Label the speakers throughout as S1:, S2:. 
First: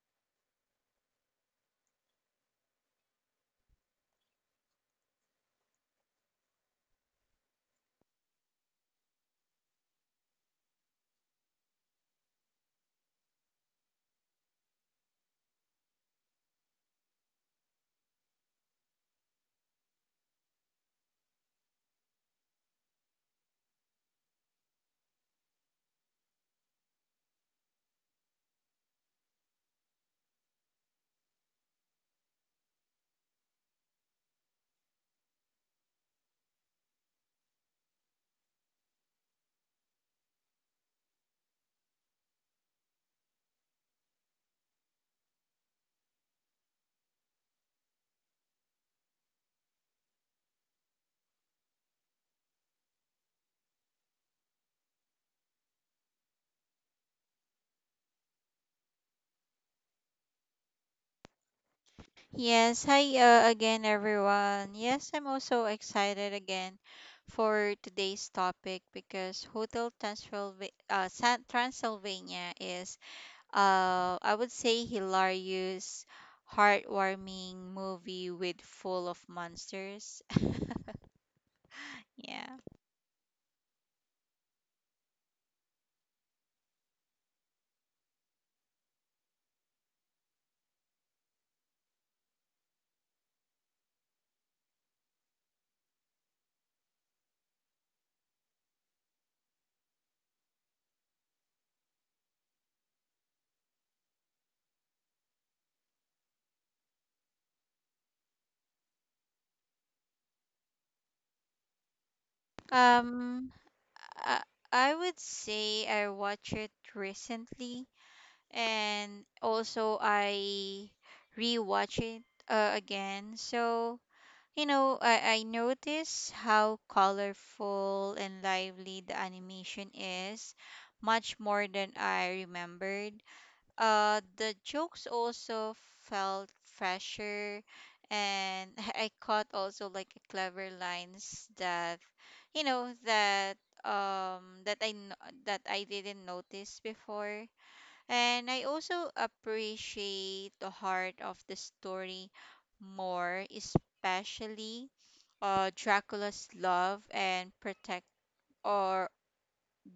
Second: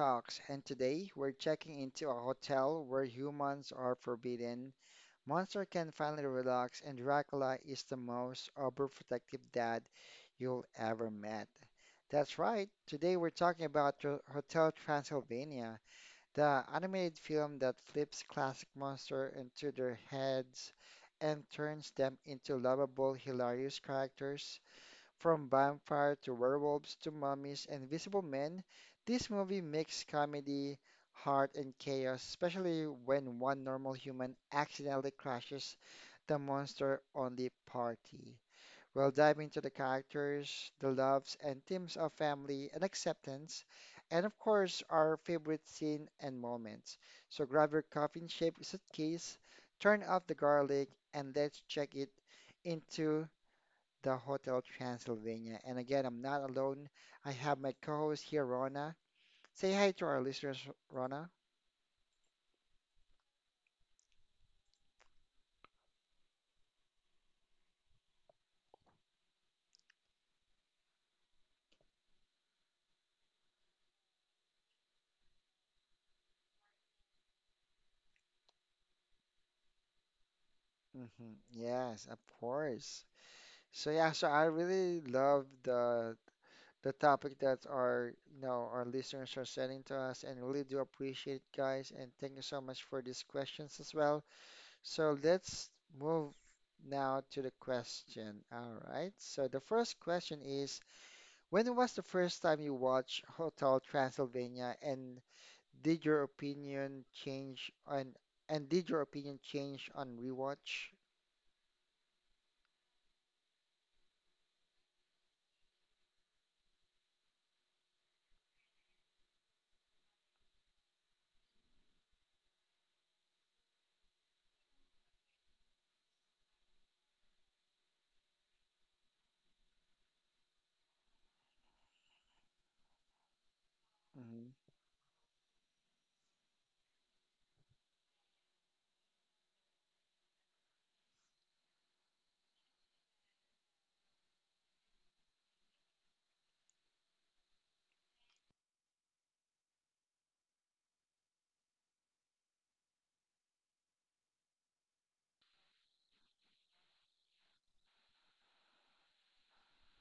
S1: Talks. And today we're checking into a hotel where humans are forbidden, Monster can finally relax, and Dracula is the most overprotective dad you'll ever met. That's right, today we're talking about Hotel Transylvania, the animated film that flips classic monster into their heads and turns them into lovable, hilarious characters from vampire to werewolves to mummies and invisible men, this movie makes comedy, heart, and chaos, especially when one normal human accidentally crashes the monster on the party. We'll dive into the characters, the loves and themes of family and acceptance, and of course, our favorite scene and moments. So grab your coffin shaped suitcase, turn off the garlic, and let's check it into the Hotel Transylvania. And again, I'm not alone. I have my co-host here, Rona. Say hi to our listeners, Rona.
S2: Yes, hi again, everyone. Yes, I'm also excited again for today's topic because Hotel Transylvania, Transylvania is, I would say, hilarious, heartwarming movie with full of monsters.
S1: Hmm. Yes, of
S2: yeah.
S1: course. So yeah, so I really love the topic that our you know our listeners are sending to us, and really do appreciate it, guys. And thank you so much for these questions as well. So let's move now to the question. All right. So the first question is. When was the first time you watched Hotel Transylvania and did your opinion change on and did your opinion change on rewatch?
S2: Um, I, I would say I watched it recently and also I rewatch it again. So, you know, I notice how colorful and lively the animation is, much more than I remembered. Uh,
S1: Mm-hmm.
S2: the jokes also felt fresher, and I caught also like clever lines that, you know, that um that I kn- that I didn't notice before, and I also appreciate the heart of the story more, especially Dracula's love and protect or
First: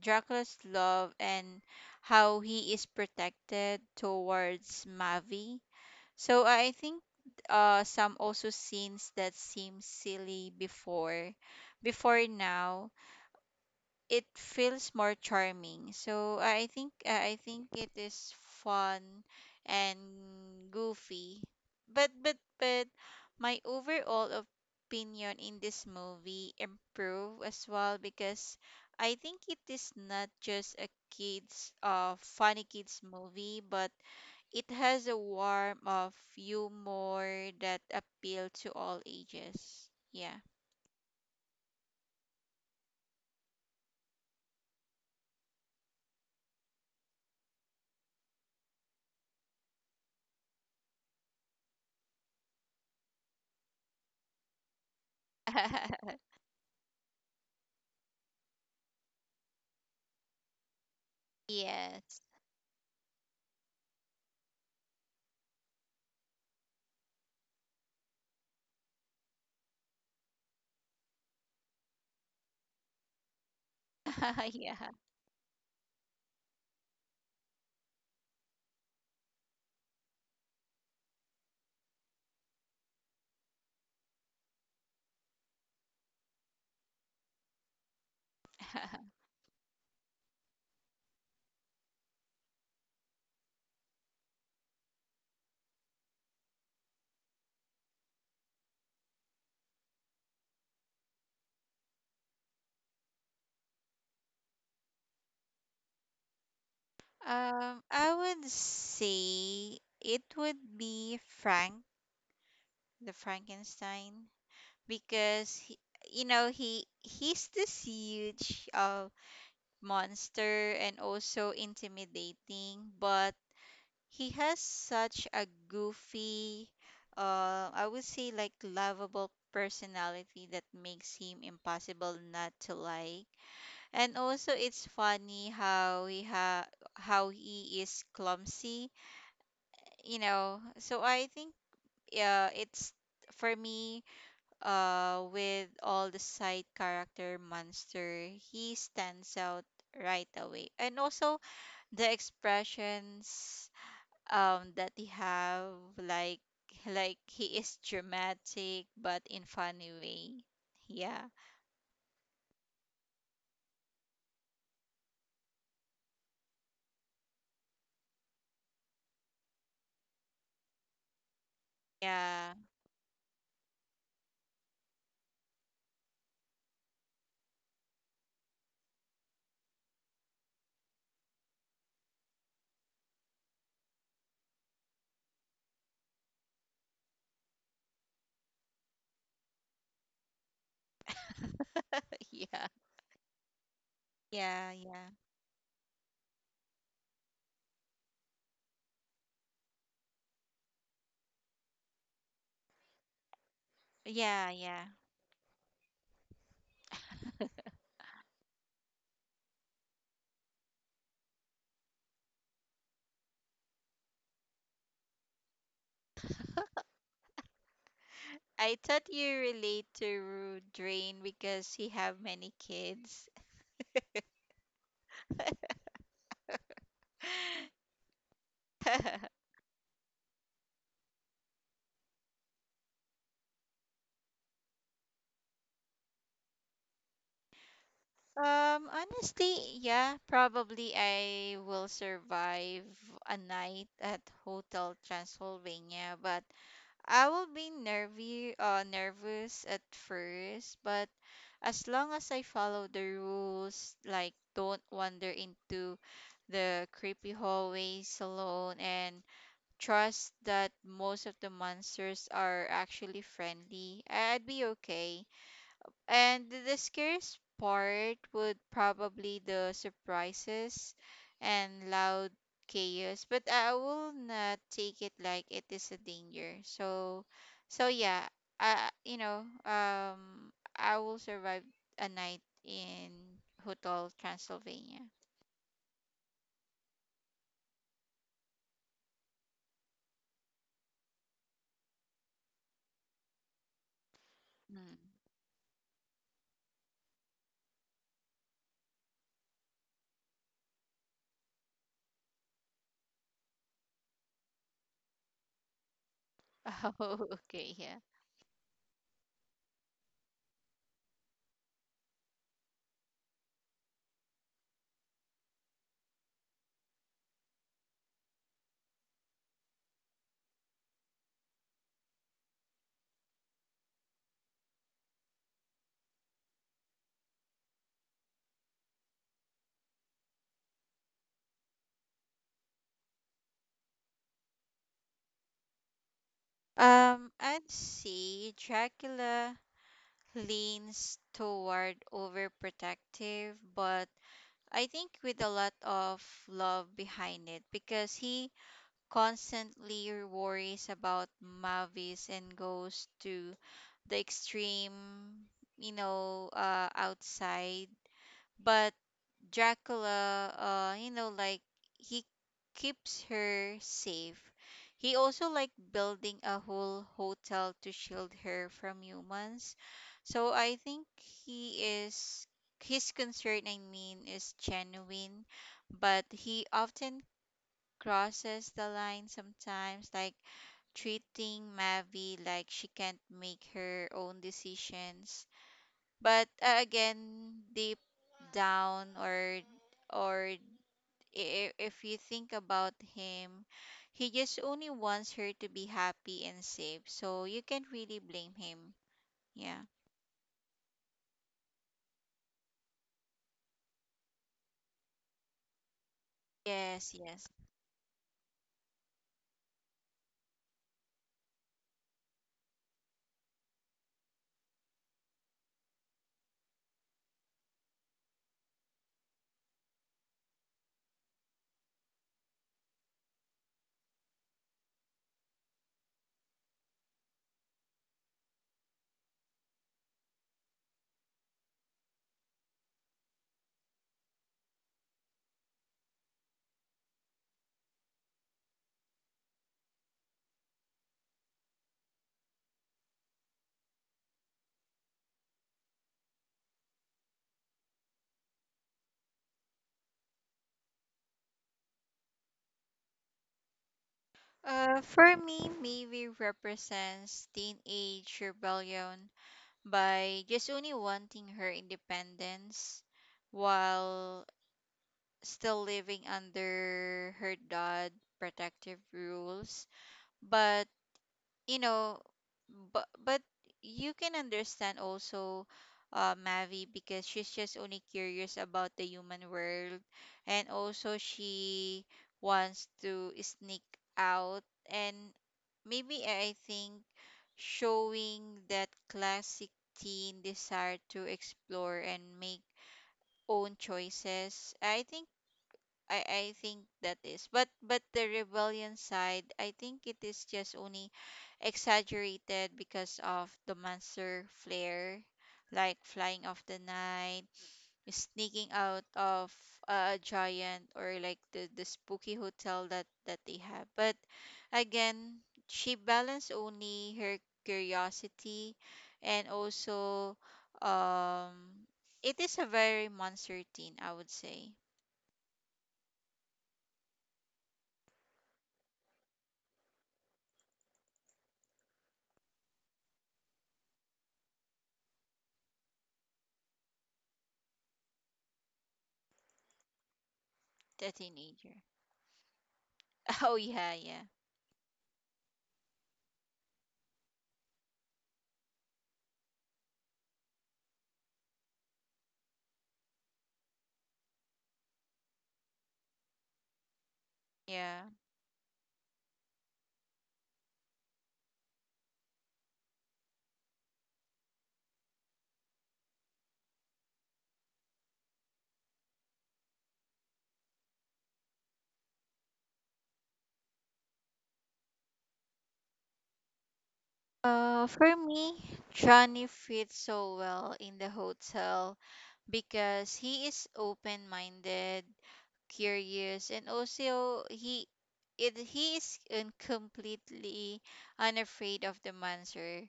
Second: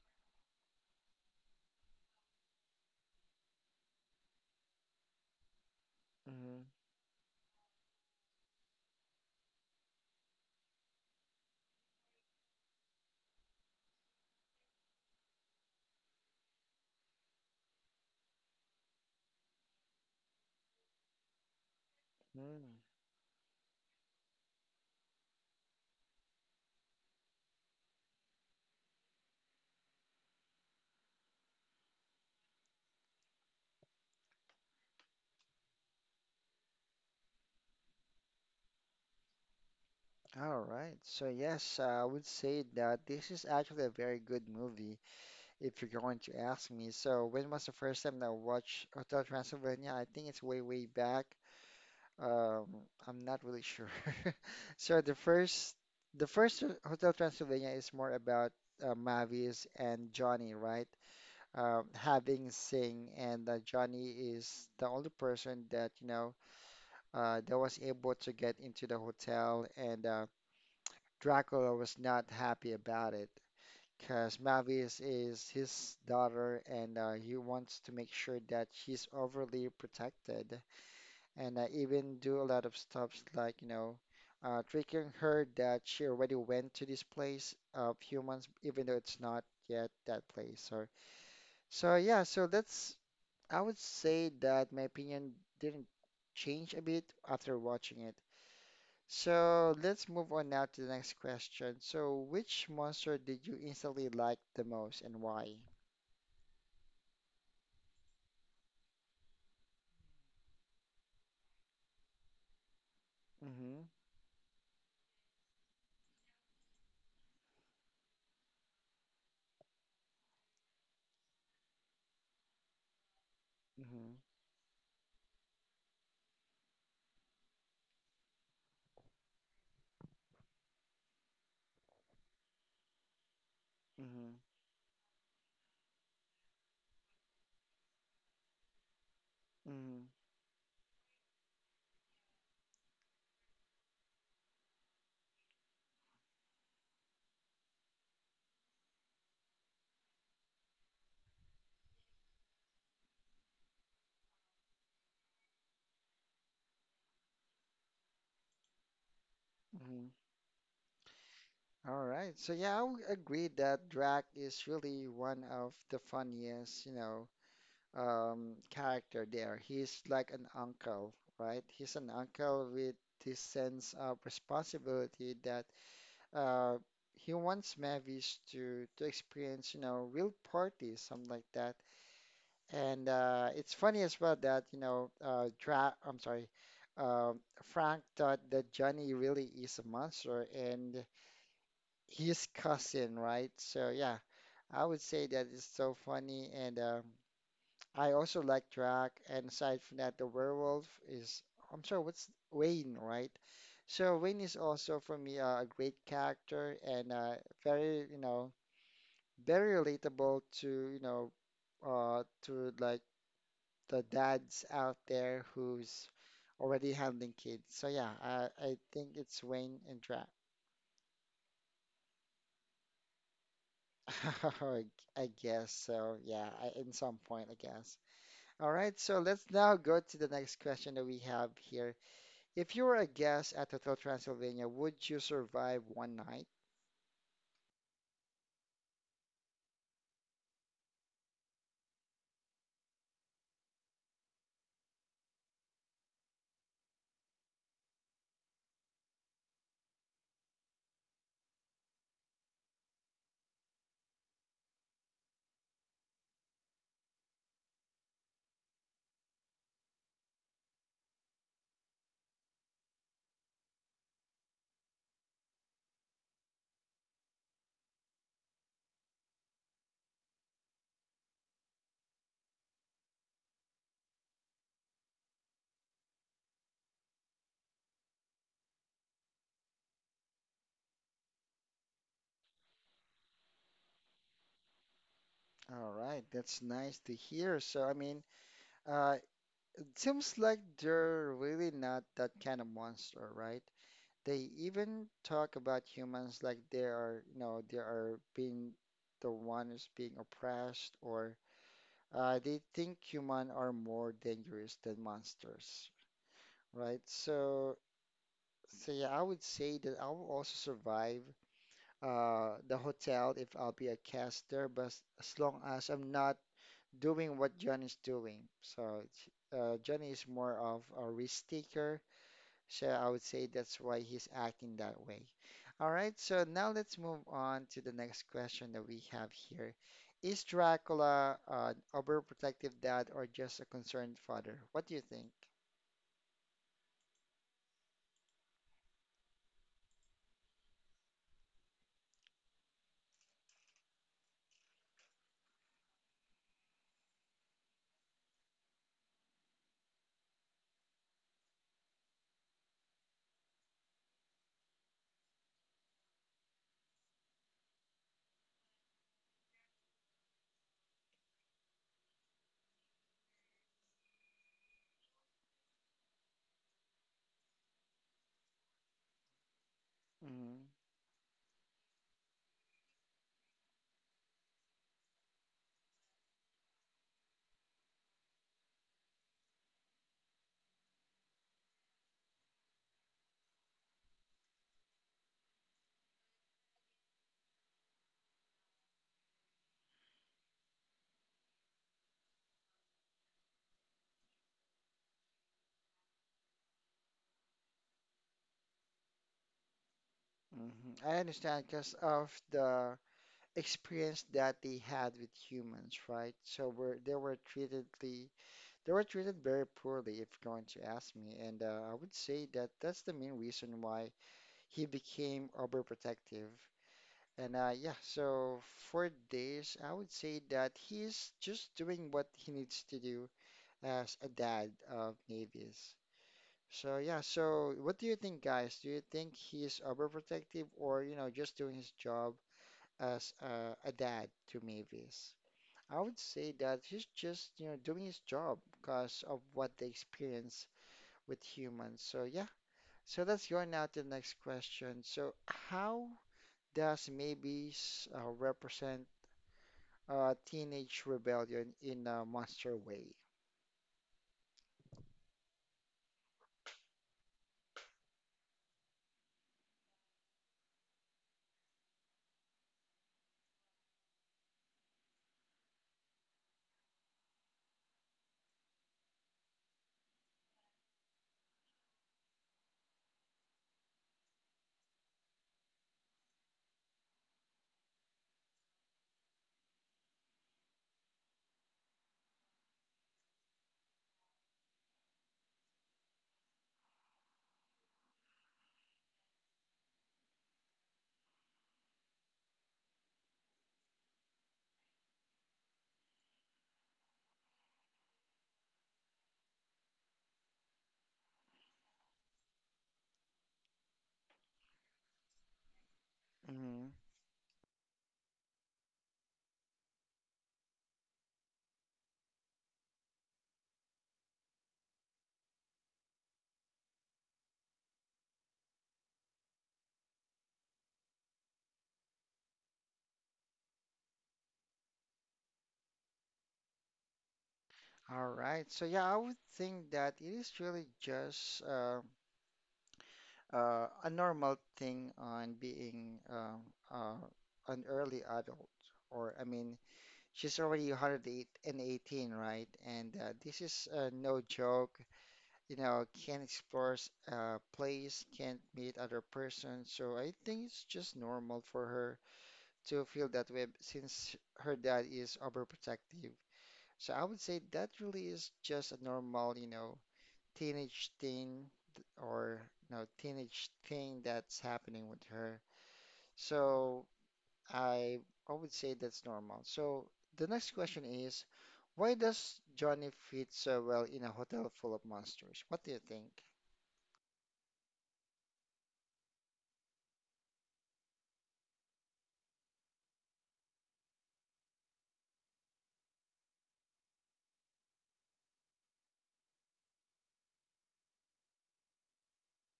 S2: Dracula's love and how he is protected towards Mavi. So I think some also scenes that seem silly before now it feels more charming. So I think it is fun and goofy. But but
S1: Mm-hmm.
S2: but my overall opinion in this movie improved as well because I think it is not just a kids movie, but it has a warm of humor that appeal to all ages. Yeah.
S1: All right. So yes, I would say that this is actually a very good movie if you're going to ask me. So when was the first time that I watched Hotel Transylvania? I think it's way, way back. Um, I'm not really sure. So the first Hotel Transylvania is more about Mavis and Johnny, right?
S2: yes.
S1: Having Sing, and Johnny is the only person that that was able to get into the hotel, and Dracula was not happy about it because Mavis
S2: yeah.
S1: is his daughter, and he wants to make sure that she's overly protected and I even do a lot of stuff like, tricking her that she already went to this place of humans, even though it's not yet that place. So yeah, I would say that my opinion didn't change a bit after watching it. So let's move on now to the next question. So, which monster did you instantly like the most and why?
S2: I would say it would be Frank, the
S1: Mm-hmm.
S2: Frankenstein, because he he's this huge monster and also intimidating, but
S1: Mm-hmm.
S2: he has such a goofy, I would say like, lovable personality that makes him impossible not to like. And also, it's funny how he is clumsy,
S1: Mm-hmm.
S2: you know. So I think, yeah, it's for me, with all the side character monster, he stands out right away, and also the expressions that he have, like like he is dramatic but in funny
S1: Mm-hmm.
S2: way. Yeah,
S1: All right. So yeah, I would agree that Drac is really one of the funniest, you know, character there. He's like an uncle, right? He's an
S2: yeah.
S1: uncle with this sense of responsibility that uh, he wants Mavis to experience, you know, real parties, something like that. And it's funny as well that, you know, Drac, I'm sorry, Frank thought that Johnny really is a monster and his
S2: yeah
S1: cousin, right? So yeah,
S2: yeah
S1: I would
S2: yeah
S1: say that is so funny, and I also like Drac. And aside from that, the werewolf is I'm sorry, what's Wayne, right? So Wayne
S2: yeah
S1: is
S2: yeah
S1: also for me a great character and very you know very relatable to you know to like the dads out there who's already handling kids. So yeah, I,
S2: I
S1: I
S2: thought
S1: think
S2: you
S1: it's Wayne
S2: relate
S1: and Drac.
S2: to Drain because he have many kids.
S1: I guess so. Yeah, I, in some point, I guess. All right, so let's now go to the next question that we have here. If you were a guest at Hotel Transylvania, would you survive one night?
S2: Honestly, yeah, probably I will survive a night at Hotel Transylvania, but I will be nervous at first. But as long as I follow the rules, like don't wander into the creepy hallways alone and trust that most of the monsters are actually friendly, I'd be okay. And the scariest part would probably the surprises and loud chaos, but I will not take it like it is a danger. So, so yeah, I you know I will survive a night in Hotel Transylvania.
S1: All right, that's nice to hear. So, I mean, uh, it seems like they're really not that kind of monster, right? They
S2: Mm.
S1: even talk about humans like they are, you know, they are being the one who's being oppressed or they think human are more dangerous than monsters, right?
S2: Oh, okay,
S1: So,
S2: yeah.
S1: so yeah, I would say that I will also survive the hotel if I'll be a caster, but as long as I'm not doing what John is doing. So, Johnny is more of a risk taker. So I would say that's why he's acting that way. All right, so now let's move on to the next question that we have here. Is Dracula an overprotective dad or just a concerned father? What do you think?
S2: I'd say Dracula leans toward overprotective, but I think with a lot of love behind it because he constantly worries about Mavis and goes to the extreme, you know, outside. But Dracula, he keeps her safe. He also like building a whole hotel to shield her from humans. So
S1: Hmm.
S2: I think he is, his concern, I mean, is genuine, but he often crosses the line sometimes, like treating Mavi like she can't make her own decisions. But again, deep down, or I- if you think about him, he just only wants her to be happy and safe, so you can't really blame him. Yeah.
S1: Hmm. I understand because of the experience that they had with humans, right?
S2: Yes,
S1: They
S2: yes.
S1: were they were treated very poorly, if you're going to ask me. And I would say that that's the main reason why he became overprotective. And yeah, so for this, I would say that he's just doing what he needs to do as a dad of Mavis. So yeah, so what do you think, guys? Do you think he's overprotective or, you know, just doing his job as a dad to Mavis? I would say that he's just, you know, doing his job because of what they experience with humans. So yeah, so let's go now to the next question. So how does Mavis represent Teenage Rebellion in a Monster Way.
S2: For me, maybe represents teenage rebellion by just only wanting her independence while still living under her dad protective rules. But you know, but you can understand also Mavi, because she's just only curious about the human world, and also she wants to sneak out, and maybe I think showing that classic teen desire to explore and make own choices. I think that is. But the rebellion side, I think it is just only exaggerated because of the monster flare, like flying off the
S1: Mm-hmm.
S2: night, sneaking out of a giant, or like the spooky hotel that they have. But again, she balanced only her curiosity and also, um, it is a very monster teen, I would say.
S1: All right. So yeah, I would think that it is really just a normal thing on being uh, an early adult, or I mean, she's already
S2: The
S1: 108
S2: teenager.
S1: and 18, right? And
S2: Oh
S1: this
S2: yeah,
S1: is
S2: yeah,
S1: no joke. You know, can't explore a place, can't meet other person. So I think it's just normal for her to feel that way since her dad is overprotective. So I would say that
S2: yeah.
S1: really is just a normal, you know, teenage thing or you know, teenage thing that's happening with her. So I I would say that's normal. So the next question is, why does Johnny fit so well in a hotel full of monsters? What do you think?
S2: For me, Johnny fits so well in the hotel because he is open-minded, curious, and also he is completely unafraid of the monster.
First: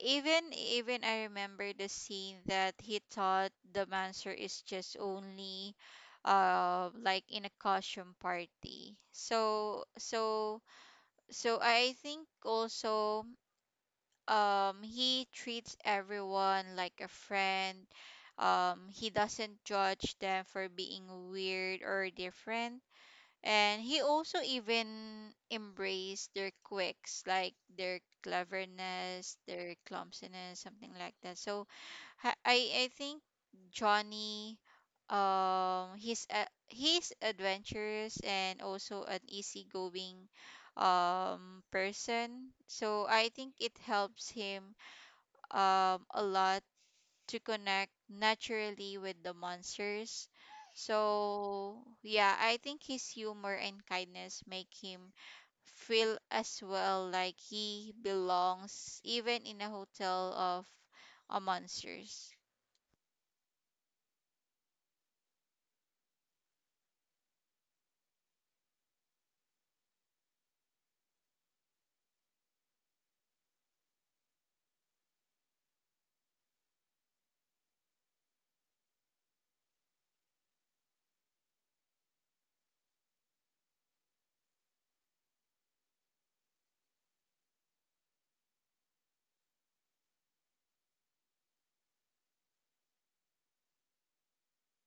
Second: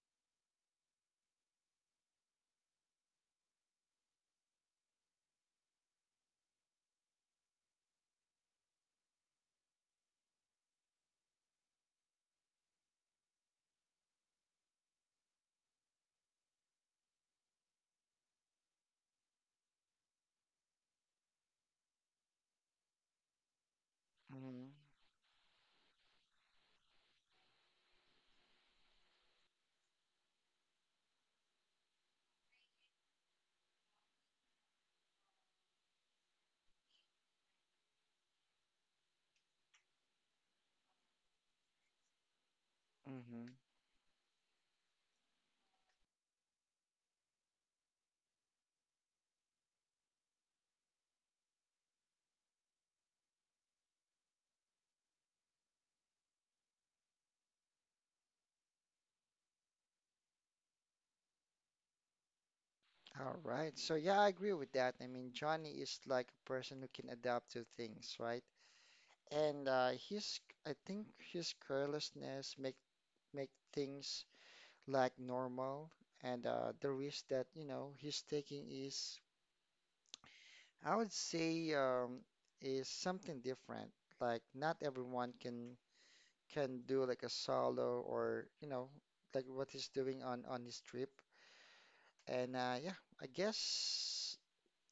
S2: Even I remember the scene that he thought the monster is just only like in a costume party. So I think also, um, he treats everyone like a friend. Um, he doesn't judge them for being weird or different. And he also
S1: Mm-hmm.
S2: even embraced their quirks, like their cleverness, their clumsiness, something like that. So I think Johnny, um, he's adventurous and also an easygoing, um, person. So I
S1: Mm-hmm.
S2: think it helps him, um, a lot to connect naturally with the monsters. So, yeah, I think his humor and kindness make him feel as well like he belongs even in a hotel of a monsters.
S1: All right. So yeah, I agree with that. I mean, Johnny is like a person who can adapt to things, right? And I think his carelessness make things like normal, and the risk that you know he's taking is, I would say, is something different. Like not everyone can do like a solo or you know like what he's doing on his trip. And yeah, I guess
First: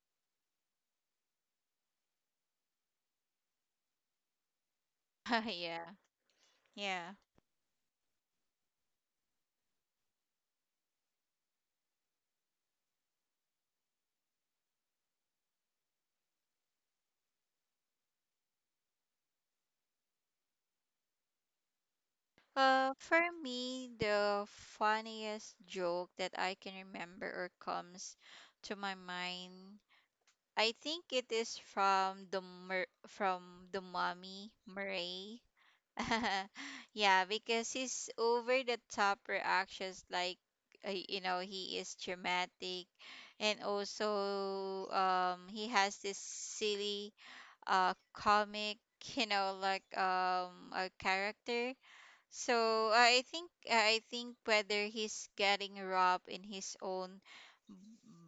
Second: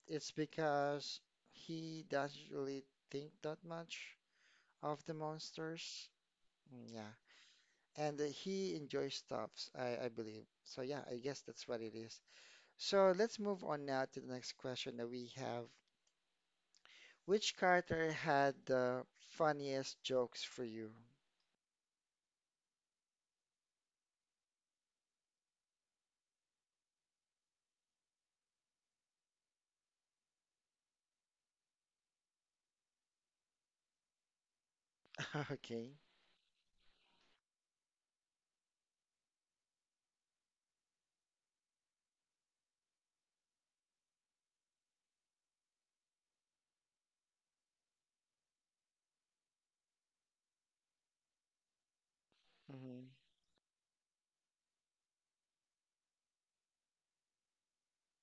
S1: it's because he doesn't really think that much of the
S2: yeah.
S1: monsters. Mm.
S2: Yeah.
S1: Yeah, and he enjoys stuffs, I believe. So yeah, I guess that's what it is. So let's move on now to the next question that we have. Which character had the funniest jokes for you?
S2: For me, the funniest joke that I can remember or comes to my mind, I think it is from the mommy Murray.
S1: Okay.
S2: Yeah, because his over the top reactions, like, you know, he is dramatic, and also, he has this silly, comic, you know, like, a character. So
S1: Mm-hmm.
S2: I think whether he's getting robbed in his own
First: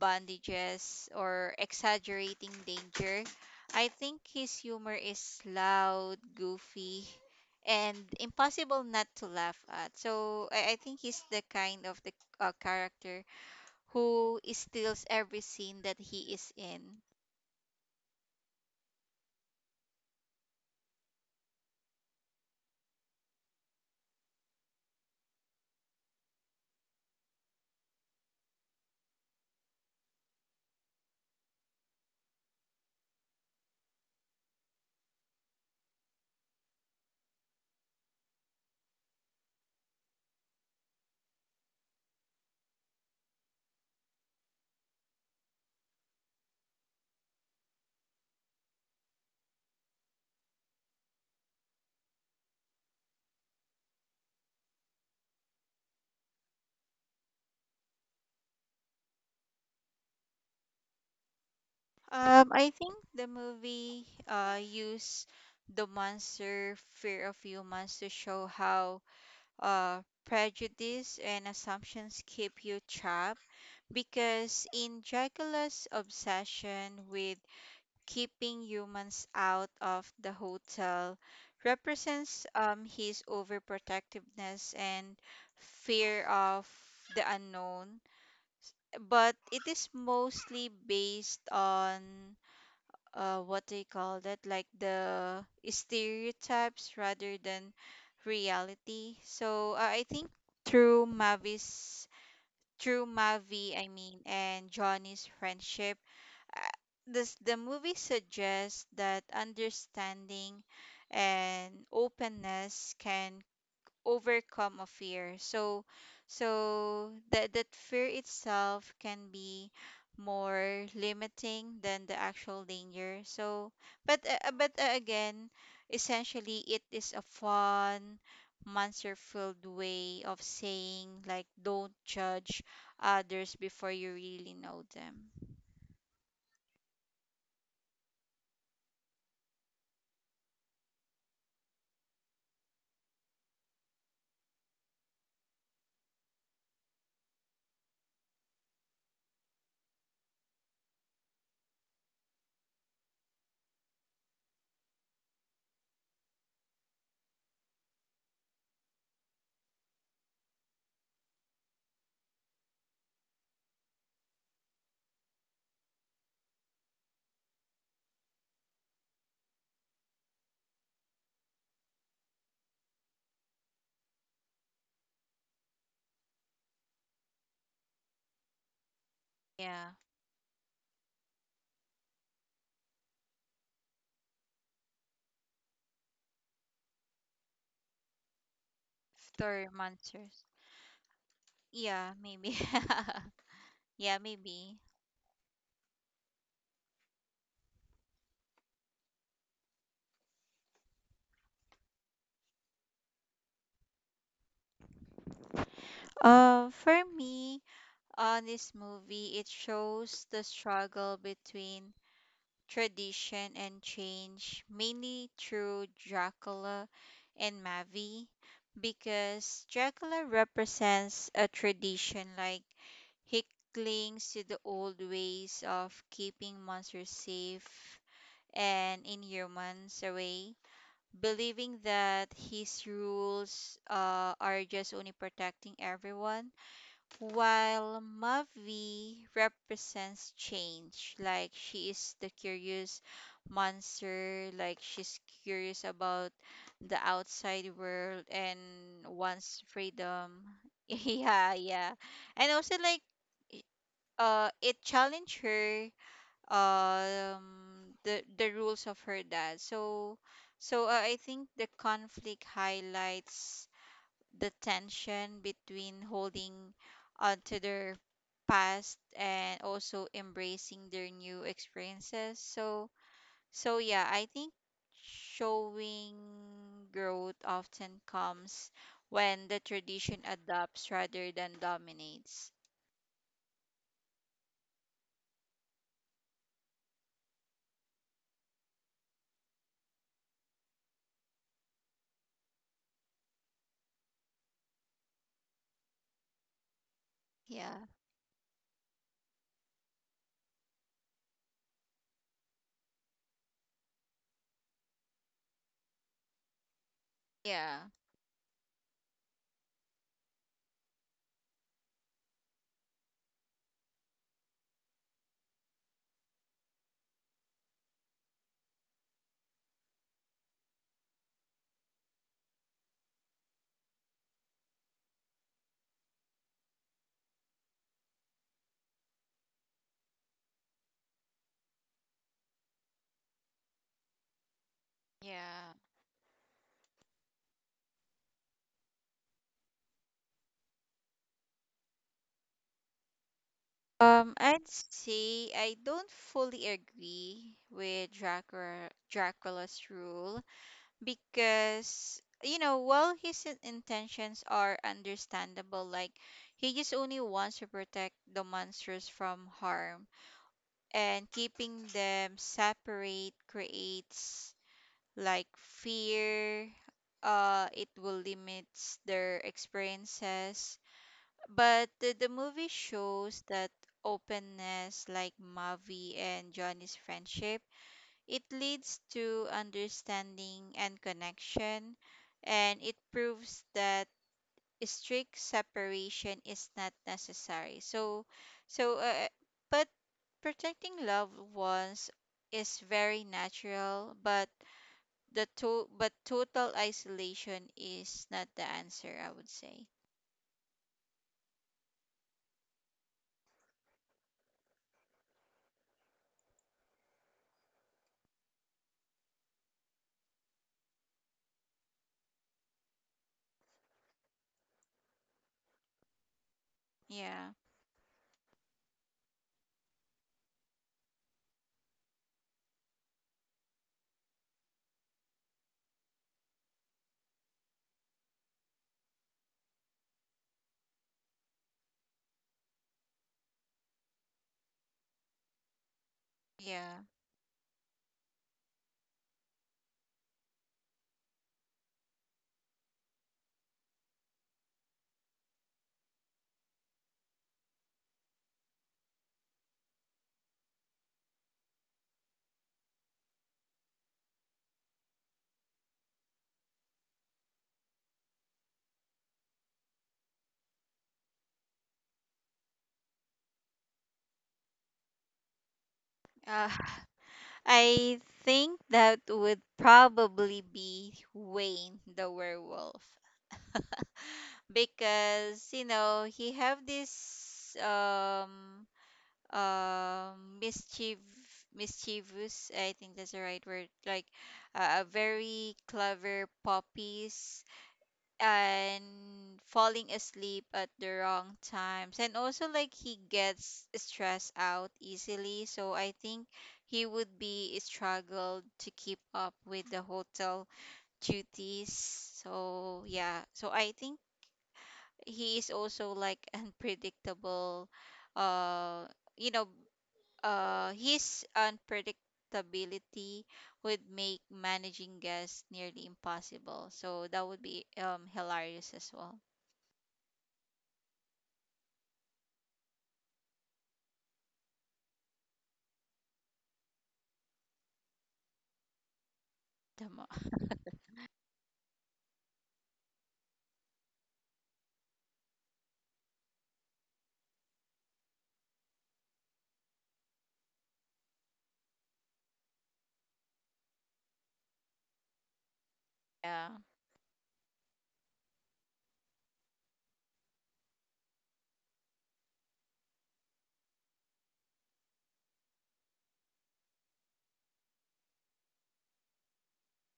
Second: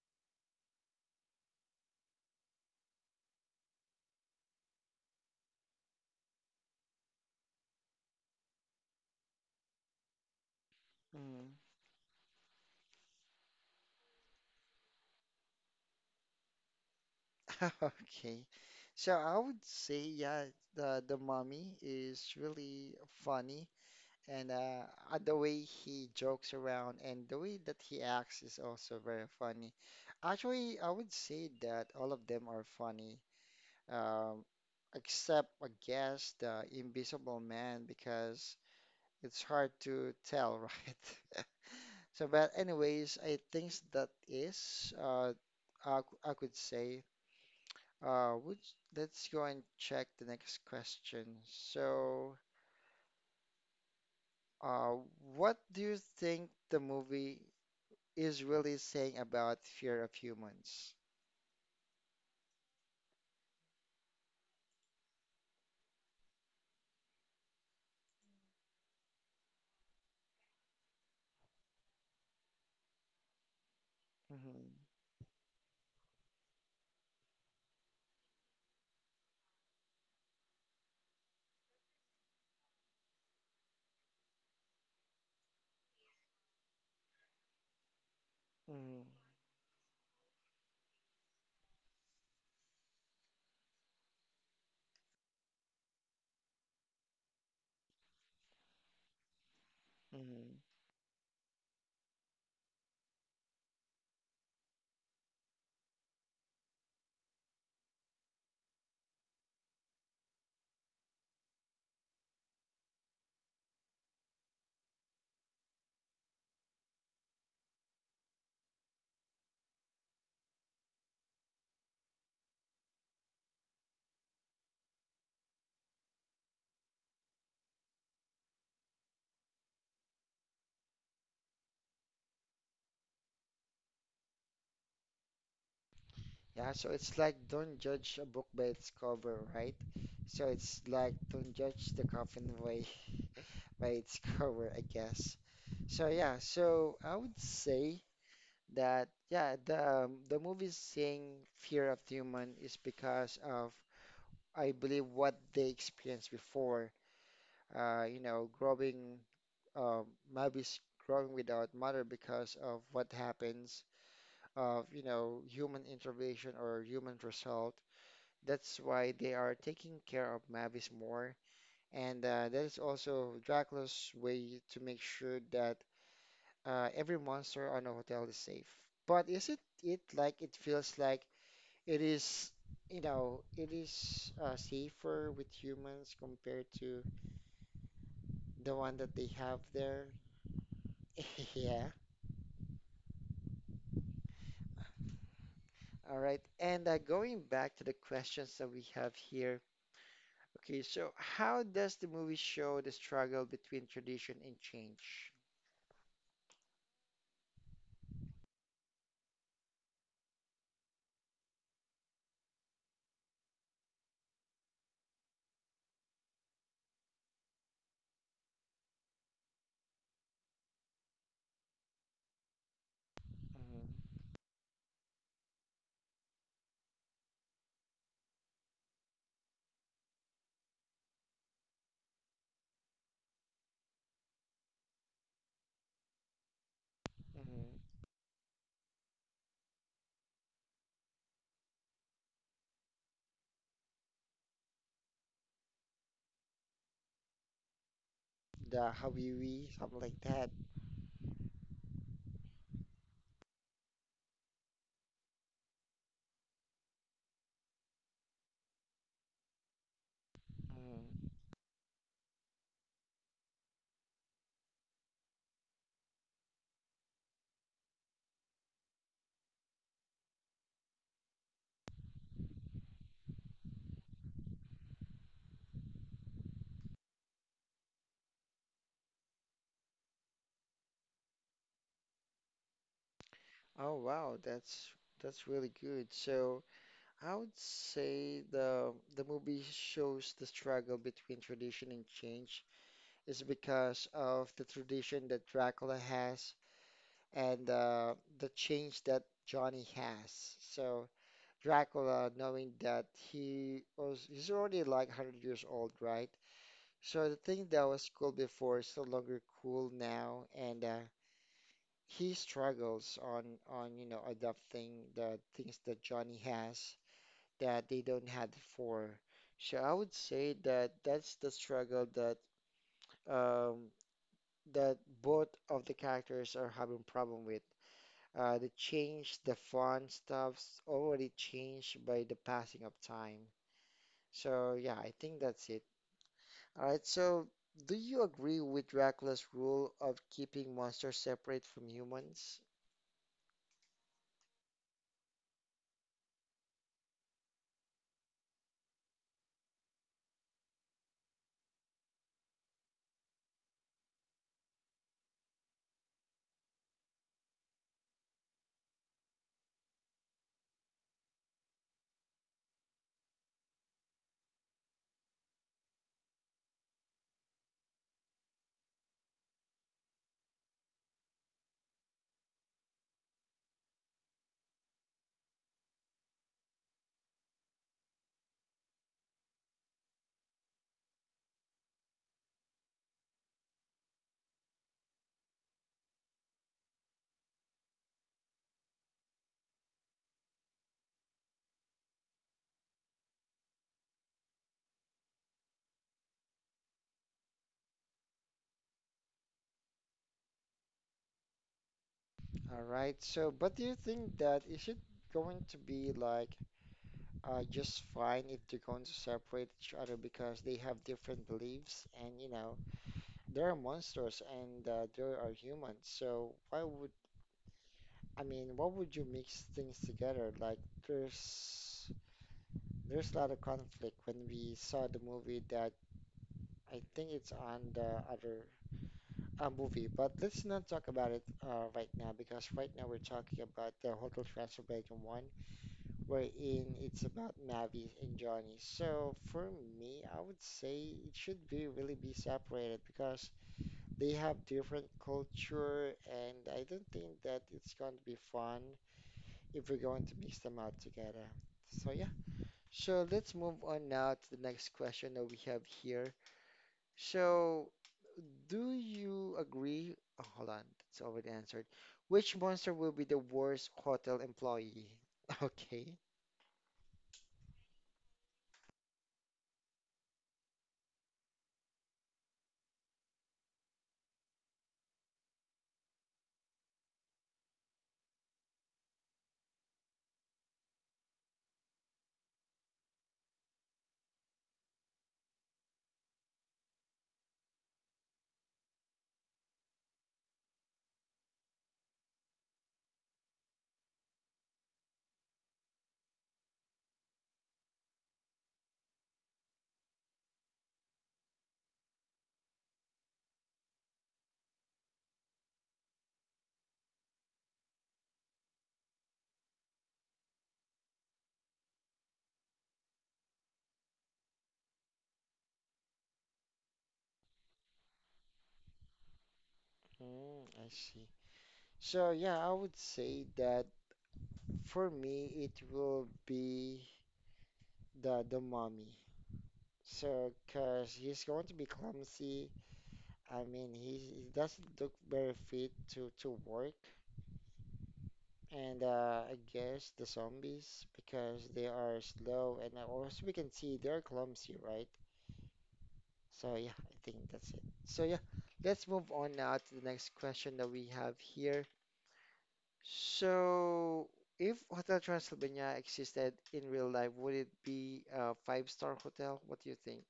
S2: bandages or exaggerating danger, I think his humor is loud, goofy, and impossible not to laugh at. So I think he's the
S1: Mm-hmm.
S2: kind of the, character who steals every scene that he is in.
S1: Okay. So I would say, yeah, the mommy is really funny, and the way he jokes around and the way that he acts is also very funny. Actually, I would say that all of them are funny. um, Except I guess the Invisible Man because it's hard to tell, right? So, but anyways, I think that is I could say. Would Let's go and check the next question. So, uh, what do you think the movie is really saying about fear of humans?
S2: I think the movie use the monster fear of humans to show how prejudice and assumptions keep you trapped, because
S1: Mm-hmm.
S2: in Dracula's obsession with keeping humans out of the hotel represents, his overprotectiveness and fear of the unknown,
S1: Mm-hmm.
S2: but it is mostly based on, what they call that, like the stereotypes rather than reality. So I
S1: Mm-hmm.
S2: think through Mavi's, through Mavi, I mean, and Johnny's friendship, uh, this the movie suggests that understanding and openness can overcome a fear, that that fear itself can be more limiting than the actual danger. So but again, essentially it is a fun monster filled way of saying like don't judge others before you really know them.
S1: Yeah, so it's like don't judge a book by its cover, right? So it's like don't judge the coffin by by its cover, I guess. So yeah, so I would say that yeah, the movie saying Fear of the Human is because of I believe what they experienced before. You know, growing um, Mavis growing without mother because of what happens of you know human intervention or human result. That's why they are taking care of Mavis more. And that is also Dracula's way to make sure that every monster on a hotel is safe. But is it it
S2: Yeah,
S1: like it feels like it is, you know, it is safer with humans compared to the one that they have
S2: story
S1: there?
S2: monsters.
S1: Yeah.
S2: Yeah, maybe. Yeah, maybe.
S1: All right. And going back to the questions that we have here. Okay, so how does the movie show the struggle between tradition and change?
S2: For me, on this movie, it shows the struggle between tradition and change, mainly through Dracula and Mavi, because Dracula represents a tradition, like he
S1: Mhm.
S2: clings to the old ways of keeping monsters safe and inhumans away, believing that his rules are just only protecting everyone,
S1: Hmm.
S2: while Mavi represents change, like she is the curious monster, like she's curious about the outside world and
S1: The
S2: wants
S1: Habibi, something like
S2: freedom.
S1: that.
S2: Yeah, yeah. And also like, i- it challenged her, um, the rules of her dad. So I
S1: Mm.
S2: think the conflict highlights the tension between holding on to their past and also embracing their new experiences. So yeah, I think showing growth often comes when the tradition adopts rather than dominates.
S1: Oh wow, that's really good. So I would say the movie shows the struggle between tradition and change is because of the tradition that Dracula has and
S2: Yeah.
S1: the change that Johnny has. So Dracula, knowing that he's already like 100 years old, right? So the thing that
S2: Yeah.
S1: was cool before is no longer cool now, and he struggles on you know adapting the things that Johnny has that they don't have before. So I would say that that's the struggle that um, that both of the characters are having problem with. The change, the fun stuff's already changed by the passing of time. So yeah, I think that's
S2: Yeah.
S1: it. All right, so do you agree with Dracula's rule of keeping monsters separate from humans?
S2: I'd say I don't fully agree with Dracula's rule, because you know, while his intentions are understandable, like he just only wants to protect the monsters from harm, and keeping them separate creates like fear, uh, it will limits their experiences. But the movie shows that openness, like Mavi and Johnny's friendship, it leads to understanding and connection, and it proves that strict separation is not necessary. So, so, uh, but protecting loved ones is very natural, but but total isolation is not the answer, I would say.
S1: All right. So, but do you think that is it going to be like just fine if they're going to separate each other because they have different beliefs and you know there are monsters and there are humans. So why would
S2: Yeah,
S1: why would you mix things together? Like there's there's a lot of conflict when we saw the movie that I think it's on the other movie. But let's not talk about it right now because right now we're talking about the Hotel Transylvania one wherein
S2: yeah.
S1: it's about Navi and Johnny. So for me, I would say it should be really be separated because they have different culture, and I don't think that it's going to be fun if we're going to mix them out together. So yeah. So let's move on now to the next question that we have here. So do you agree? Oh, hold on, it's already answered. Which monster will be the worst hotel employee? Okay.
S2: Uh, I think that would probably be Wayne the werewolf. Because you know he have this, mischief, mischievous, I think that's the right word, like, a very clever puppies, and falling asleep at the wrong times, and also like he gets stressed out easily. So I think he would be struggled to keep up with the hotel duties. So yeah, so I think he is also like, unpredictable. uh you know his unpredictability would make managing guests nearly impossible, so that would be, um, hilarious as well.
S1: Hmm, I see. So yeah, I would say that for me it will be the mommy.
S2: The mo-
S1: So, cause he's going to be clumsy. I mean, he, doesn't look very fit to work, and I guess the zombies because they are slow and also we can see they're clumsy, right?
S2: yeah.
S1: So yeah, I think that's it. So yeah, let's move on now to the next question that we have here. So, if Hotel Transylvania existed in real life, would it be a five-star hotel? What do you think?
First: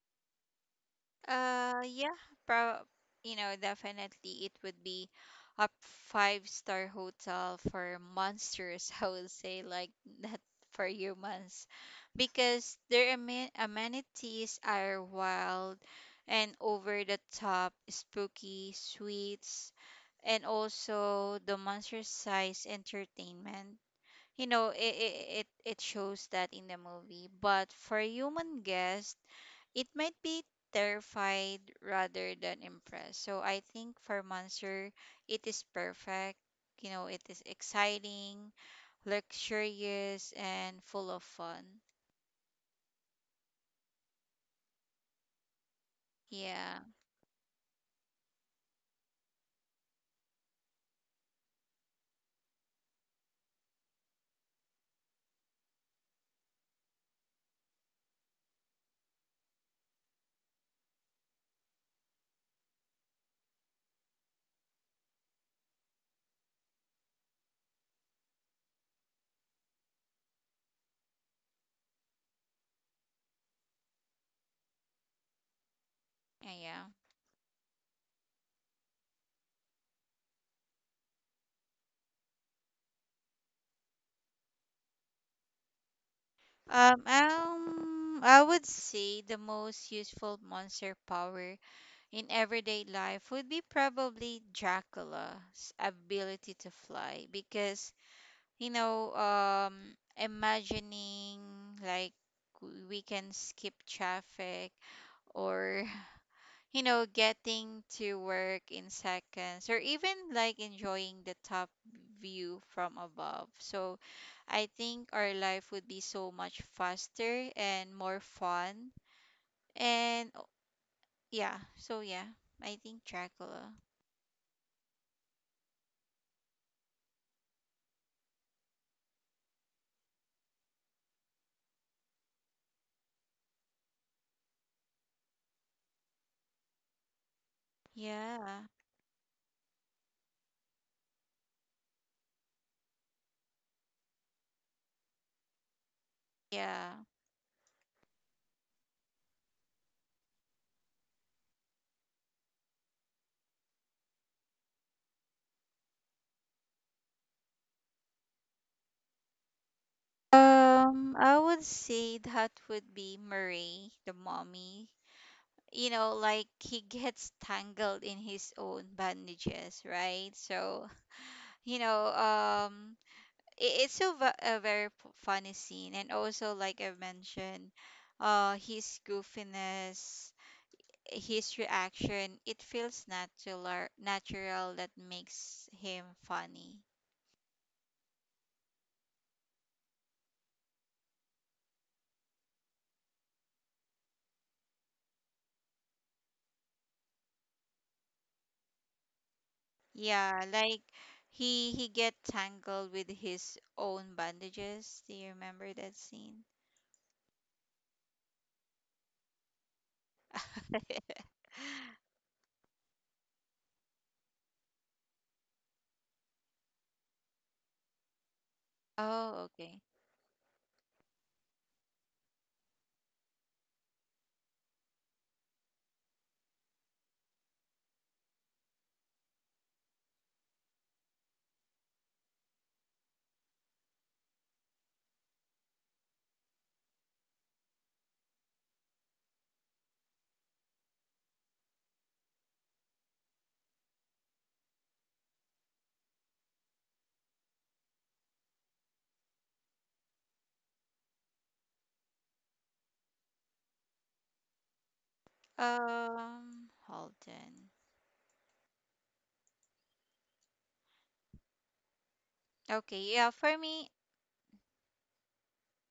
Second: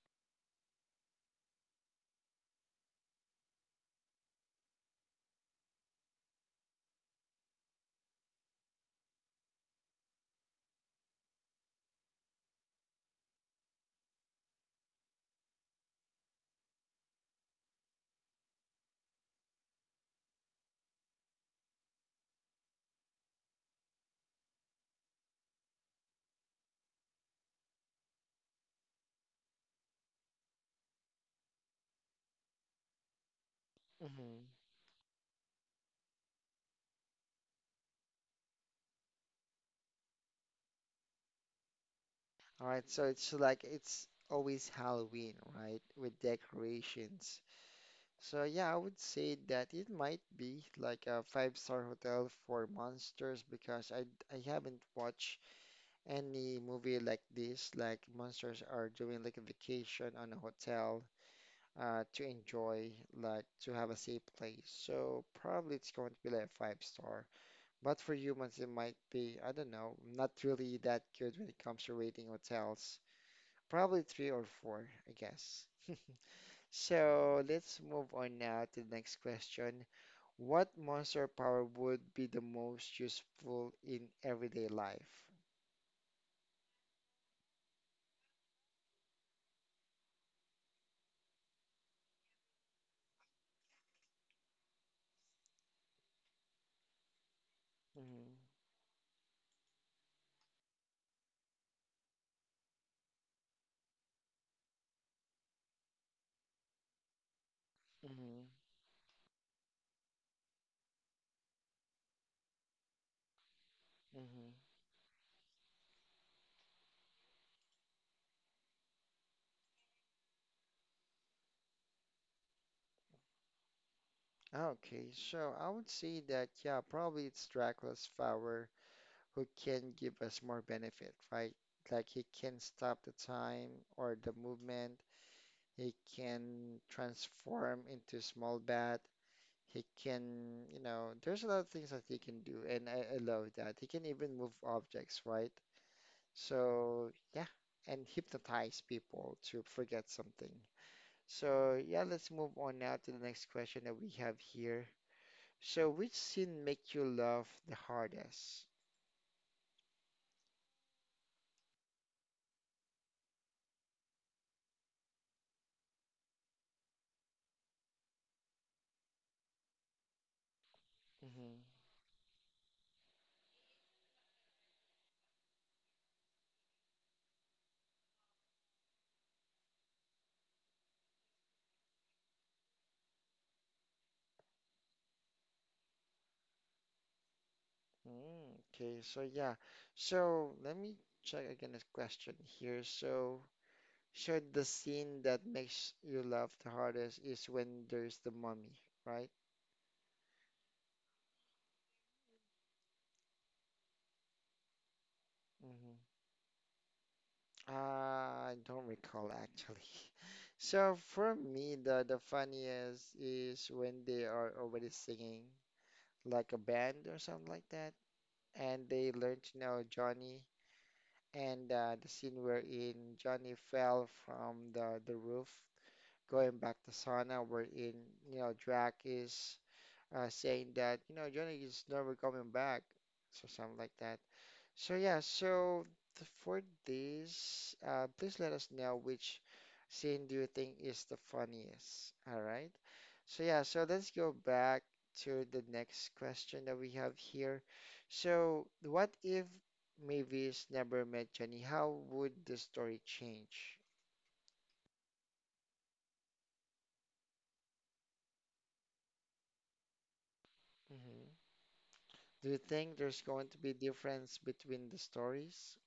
S2: Yeah, pro you know, definitely it would be a five-star hotel for monsters, I would say, like that for humans. Because their amenities are wild and over the top, spooky, sweets, and also the monster size entertainment. You know, it shows that in the movie, but for human guest it might be terrified rather than impressed. So I think for
S1: Hmm.
S2: monster, it is perfect. You know, it is exciting, luxurious, and full of fun.
S1: All right, so it's like it's always Halloween, right? With
S2: Yeah.
S1: decorations. So yeah, I would say that it might be like a five-star hotel for monsters because I haven't watched any movie like this, like monsters are doing like a vacation on a hotel to enjoy, like to have a safe place. So probably it's going to be like a five star. But for humans, it might be, I don't know, I'm not really that good when it comes to rating hotels. Probably three or four, I guess.
S2: Yeah.
S1: So let's move on now to the next question. What monster power would be the most useful in everyday life?
S2: Yeah. I would say the most useful monster power in everyday life would be probably Dracula's ability to fly, because
S1: Mm-hmm,
S2: you know, um, imagining like, we can skip traffic or you know, getting to
S1: mm-hmm,
S2: work in seconds, or even like enjoying the top view from above. So I
S1: mm-hmm.
S2: think our life would be so much faster and more fun. And oh, yeah, so yeah, I think Dracula.
S1: Okay, so I would say that, yeah, probably it's Dracula's power who can give us more benefit, right? Like he can stop the time or the movement. He can transform into
S2: Yeah,
S1: small bat. He can, you know, there's a lot of things that he can do, and I love that. He can even move objects, right?
S2: yeah.
S1: So yeah, and hypnotize people to forget something. So yeah, let's move on now to the next question that we have here. So which scene make you laugh the hardest?
S2: I would say that would be Murray, the mommy. You know, like he gets tangled in his own bandages, right? So,
S1: Mm-hmm.
S2: you know, it's so funny scene, and also like I mentioned, his goofiness, his reaction, it feels natural that makes him funny.
S1: Mm, okay, so yeah. So let me check again this question here. So, so the scene that makes you laugh the hardest is when there's the mummy, right?
S2: Yeah, like he get tangled with his own bandages. Do you remember that
S1: Hmm.
S2: scene?
S1: I don't recall actually. So for me, the funniest is when they are already singing like a band or something like that, and they
S2: Oh,
S1: learn to
S2: okay.
S1: know Johnny, and the scene wherein Johnny fell from the roof going back to Sana, wherein, you know, Drac is saying that, you know, Johnny is never coming back, so something like that. So yeah, so for this, please let us know which scene do you think is the funniest, all right? So yeah, so let's go back to the next question that we have here. So what if Mavis never met Johnny? How would the story change?
S2: Hold on.
S1: Hmm. Do you think
S2: Okay,
S1: there's
S2: yeah,
S1: going
S2: for
S1: to be
S2: me,
S1: difference between the stories?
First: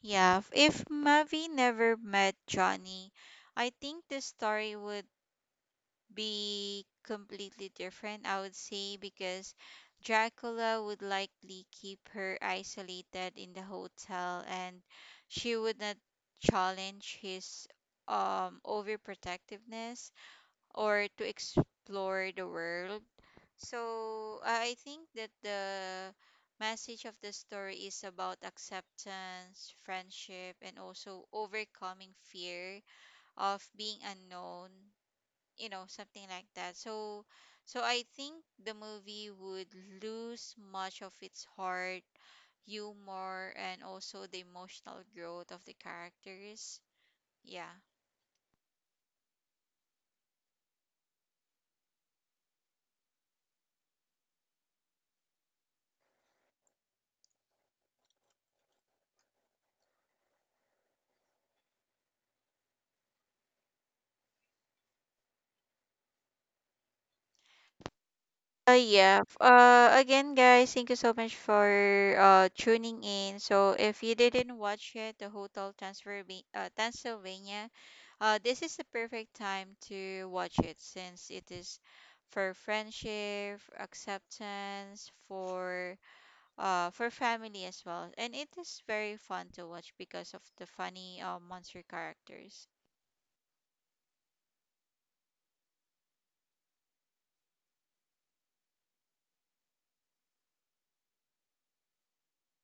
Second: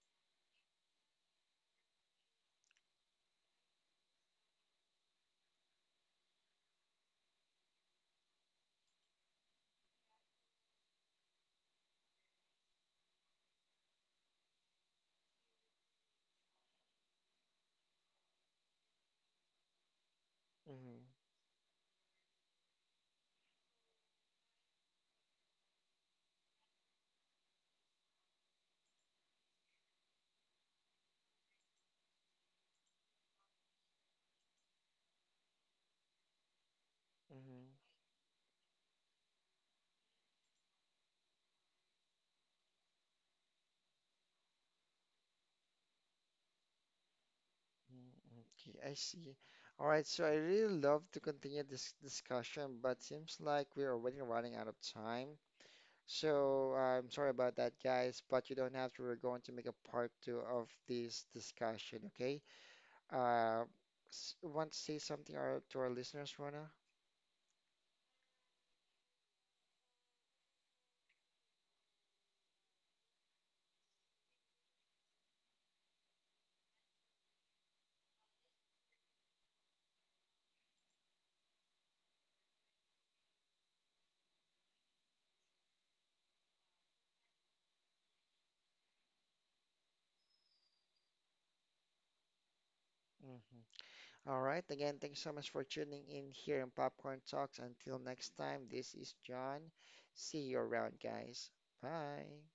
S2: yeah, if Mavi never met Johnny, I think the story would be completely different, I would say, because Dracula would likely keep her isolated in the hotel, and she would not challenge his, um, overprotectiveness,
S1: Mm-hmm.
S2: or to explore the world. So I think that the message of the story is about acceptance, friendship, and also overcoming fear of being unknown, you know, something like that. So so
S1: Mm-hmm.
S2: I think the movie would lose much of its heart, humor, and also the emotional growth of the characters. Yeah.
S1: Mm-hmm, okay, I see. All right, so I really love to continue this discussion, but seems like we're already running out of time. So I'm sorry about that, guys, but you don't have to. We're going to make a part two of this discussion, okay? Uh, want to say something our, to our listeners, Rona?
S2: Again guys, thank you so much for tuning in. So if you didn't watch yet the Hotel Transylvania, Transylvania, uh, this is the perfect time to watch it, since it is for friendship, acceptance, for family as well. And it is very fun to watch because of the funny, monster characters.
S1: Mm-hmm. All right. Again, thanks so much for tuning in here in Popcorn Talks. Until next time, this is John. See you around, guys. Bye.